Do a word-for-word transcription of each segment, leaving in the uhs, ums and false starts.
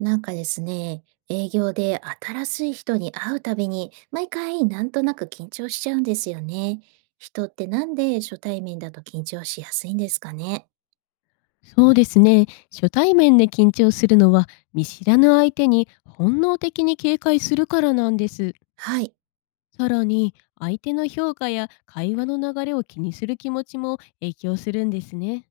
なんかですね、営業で新しい人に会うたびに、毎回なんとなく緊張しちゃうんですよね。人ってなんで初対面だと緊張しやすいんですかね。そうですね。初対面で緊張するのは見知らぬ相手に本能的に警戒するからなんです。はい。さらに、相手の評価や会話の流れを気にする気持ちも影響するんですね。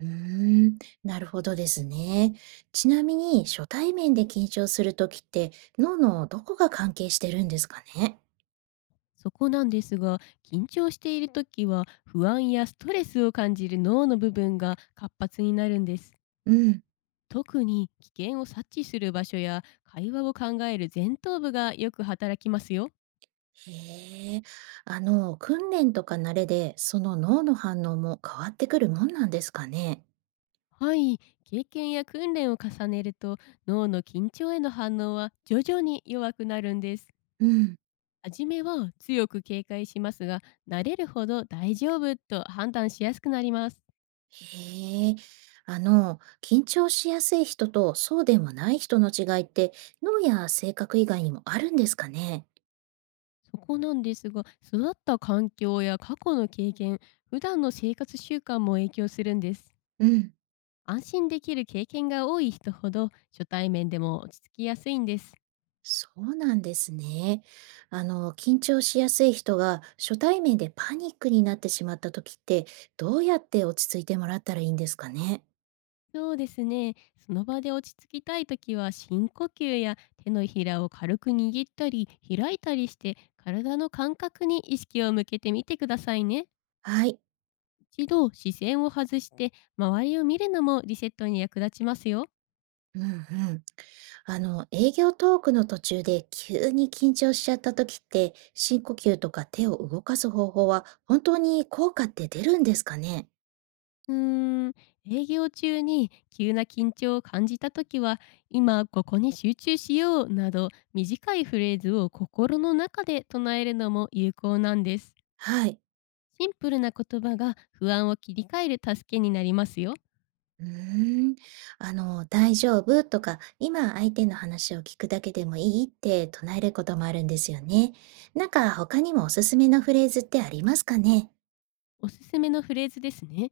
うーん、なるほどですね。ちなみに初対面で緊張するときって脳のどこが関係してるんですかね。そこなんですが、緊張している時は不安やストレスを感じる脳の部分が活発になるんです。うん。特に危険を察知する場所や会話を考える前頭部がよく働きますよ。へえ。あの、訓練とか慣れでその脳の反応も変わってくるもんなんですかね。はい、経験や訓練を重ねると脳の緊張への反応は徐々に弱くなるんです。うん。初めは強く警戒しますが、慣れるほど大丈夫と判断しやすくなります。へえ、あの、緊張しやすい人とそうでもない人の違いって、脳や性格以外にもあるんですかね。そこなんですが、育った環境や過去の経験、普段の生活習慣も影響するんです。うん、安心できる経験が多い人ほど初対面でも落ち着きやすいんです。そうなんですね。あの、緊張しやすい人が初対面でパニックになってしまった時って、どうやって落ち着いてもらったらいいんですかね。そうですね。その場で落ち着きたいときは深呼吸や手のひらを軽く握ったり開いたりして、体の感覚に意識を向けてみてくださいね。はい。一度視線を外して周りを見るのもリセットに役立ちますよ。うんうん。あの、営業トークの途中で急に緊張しちゃった時って、深呼吸とか手を動かす方法は本当に効果って出るんですかね。うーん、営業中に急な緊張を感じたときは、今ここに集中しようなど、短いフレーズを心の中で唱えるのも有効なんです。はい。シンプルな言葉が不安を切り替える助けになりますよ。うーん。あの、大丈夫とか、今相手の話を聞くだけでもいいって唱えることもあるんですよね。なんか他にもおすすめのフレーズってありますかね。おすすめのフレーズですね。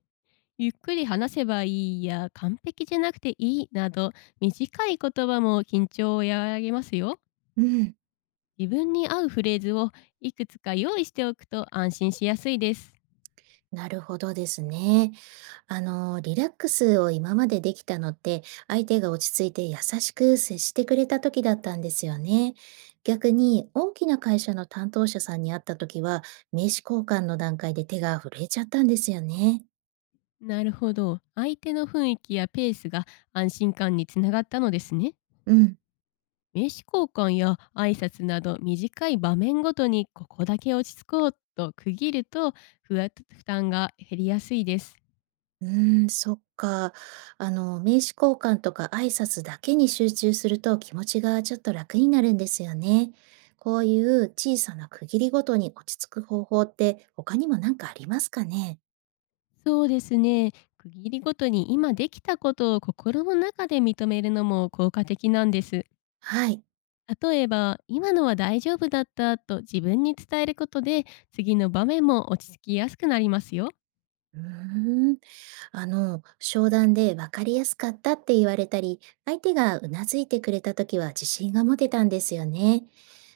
ゆっくり話せばいいや完璧じゃなくていいなど、短い言葉も緊張を和らげますよ。うん。自分に合うフレーズをいくつか用意しておくと安心しやすいです。なるほどですね。あの、リラックスを今までできたのって、相手が落ち着いて優しく接してくれた時だったんですよね。逆に、大きな会社の担当者さんに会った時は、名刺交換の段階で手が震えちゃったんですよね。なるほど。相手の雰囲気やペースが安心感につながったのですね。うん。名刺交換や挨拶など短い場面ごとに、ここだけ落ち着こうと区切ると、ふわ負担が減りやすいです。うーん、そっか。あの、名刺交換とか挨拶だけに集中すると気持ちがちょっと楽になるんですよね。こういう小さな区切りごとに落ち着く方法って他にも何かありますかね。そうですね。区切りごとに今できたことを心の中で認めるのも効果的なんです。はい。例えば今のは大丈夫だったと自分に伝えることで、次の場面も落ち着きやすくなりますよ。うーん。あの、商談で分かりやすかったって言われたり、相手がうなずいてくれた時は自信が持てたんですよね。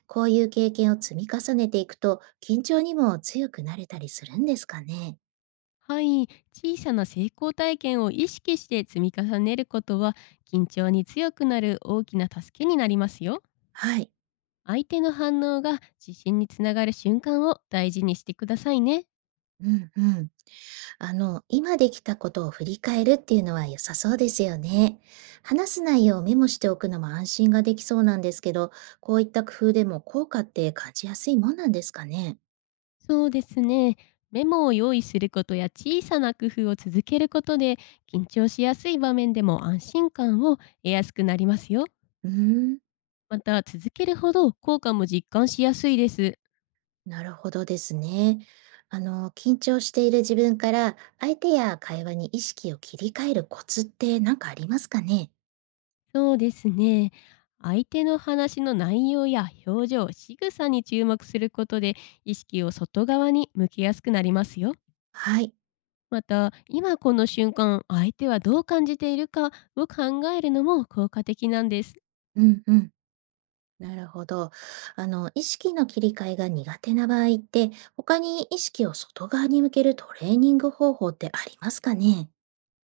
こういう経験を積み重ねていくと、緊張にも強くなれたりするんですかね。はい、小さな成功体験を意識して積み重ねることは、緊張に強くなる大きな助けになりますよ。はい。相手の反応が自信につながる瞬間を大事にしてくださいね。うんうん。あの、今できたことを振り返るっていうのは良さそうですよね。話す内容をメモしておくのも安心ができそうなんですけど、こういった工夫でも効果って感じやすいもんなんですかね。そうですね。メモを用意することや小さな工夫を続けることで、緊張しやすい場面でも安心感を得やすくなりますよ。うーん。また、続けるほど効果も実感しやすいです。なるほどですね。あの、緊張している自分から相手や会話に意識を切り替えるコツって何かありますかね。そうですね。相手の話の内容や表情、仕草に注目することで、意識を外側に向けやすくなりますよ。はい。また、今この瞬間、相手はどう感じているかを考えるのも効果的なんです。うんうん。なるほど。あの、意識の切り替えが苦手な場合って、他に意識を外側に向けるトレーニング方法ってありますかね。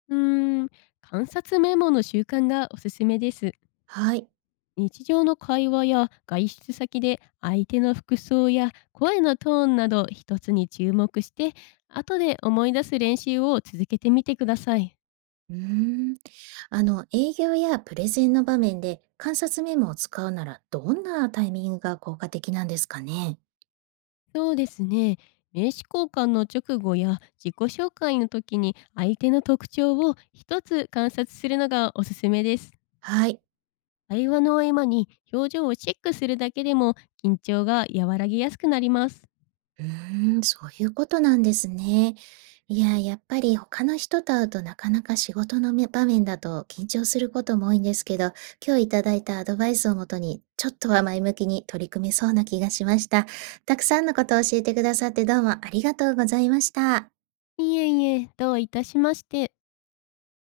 うーん、観察メモの習慣がおすすめです。はい。日常の会話や外出先で相手の服装や声のトーンなど一つに注目して、後で思い出す練習を続けてみてください。うーん。あの、営業やプレゼンの場面で観察メモを使うならどんなタイミングが効果的なんですかね。そうですね。名刺交換の直後や自己紹介の時に相手の特徴を一つ観察するのがおすすめです。はい。会話の合間に表情をチェックするだけでも緊張が和らぎやすくなります。うーん、そういうことなんですね。いや、やっぱり他の人と会うとなかなか仕事のめ場面だと緊張することも多いんですけど、今日いただいたアドバイスをもとに、ちょっとは前向きに取り組めそうな気がしました。たくさんのことを教えてくださってどうもありがとうございました。いえいえ、どういたしまして。